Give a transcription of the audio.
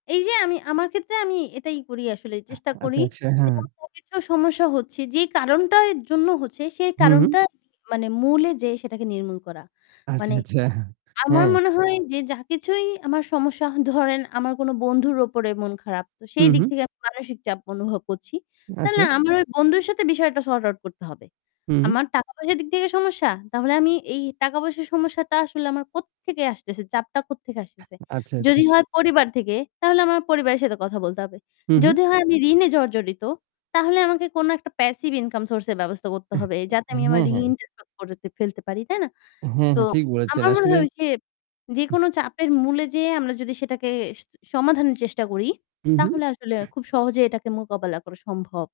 এই যে আমি আমার ক্ষেত্রে আমি এটাই করি আসলে চেষ্টা করি আচ্ছা, আচ্ছা। যে আমার কিছু সমস্যা হচ্ছে যে কারণটার জন্য হচ্ছে সেই হু, হু। কারণটা মানে মূলে যে সেটাকে নির্মূল করা। আচ্ছা, মানে আচ্ছা। আমার হ্যাঁ। মনে হয় যে যা কিছুই আমার সমস্যা ধরেন আমার কোনো বন্ধুর উপরে মন খারাপ। তো হু, সেই দিক হু। থেকে আমি মানসিক চাপ অনুভব করছি। তাহলে আচ্ছা। আমার ওই বন্ধুর সাথে বিষয়টা সর্ট আউট করতে হবে। হুম। আমার টাকা পয়সার দিক থেকে সমস্যা? তাহলে আমি এই টাকা পয়সার সমস্যাটা আসলে আমার কোত্থেকে আসতেছে? চাপটা কোত্থেকে আসতেছে। আচ্ছা, আচ্ছা। যদি হয় পরিবার থেকে, তাহলে আমার পরিবারের সাথে কথা বলতে হবে। হু, হু। যদি হয় আমি ঋণে জর্জরিত তাহলে আমাকে কোন একটা প্যাসিভ ইনকাম সোর্স এর ব্যবস্থা করতে হবে যাতে আমি আমার হ্যাঁ, হ্যাঁ। ঋণটা ফেলতে পারি। তাই না? হ্যাঁ তো ঠিক বলেছেন আমার মনে আসলে হয় ঐ যে যেকোনো চাপের মূলে যে আমরা যদি সেটাকে স সমাধানের চেষ্টা করি হু, হু। তাহলে আসলে খুব সহজে এটাকে মোকাবেলা করা সম্ভব।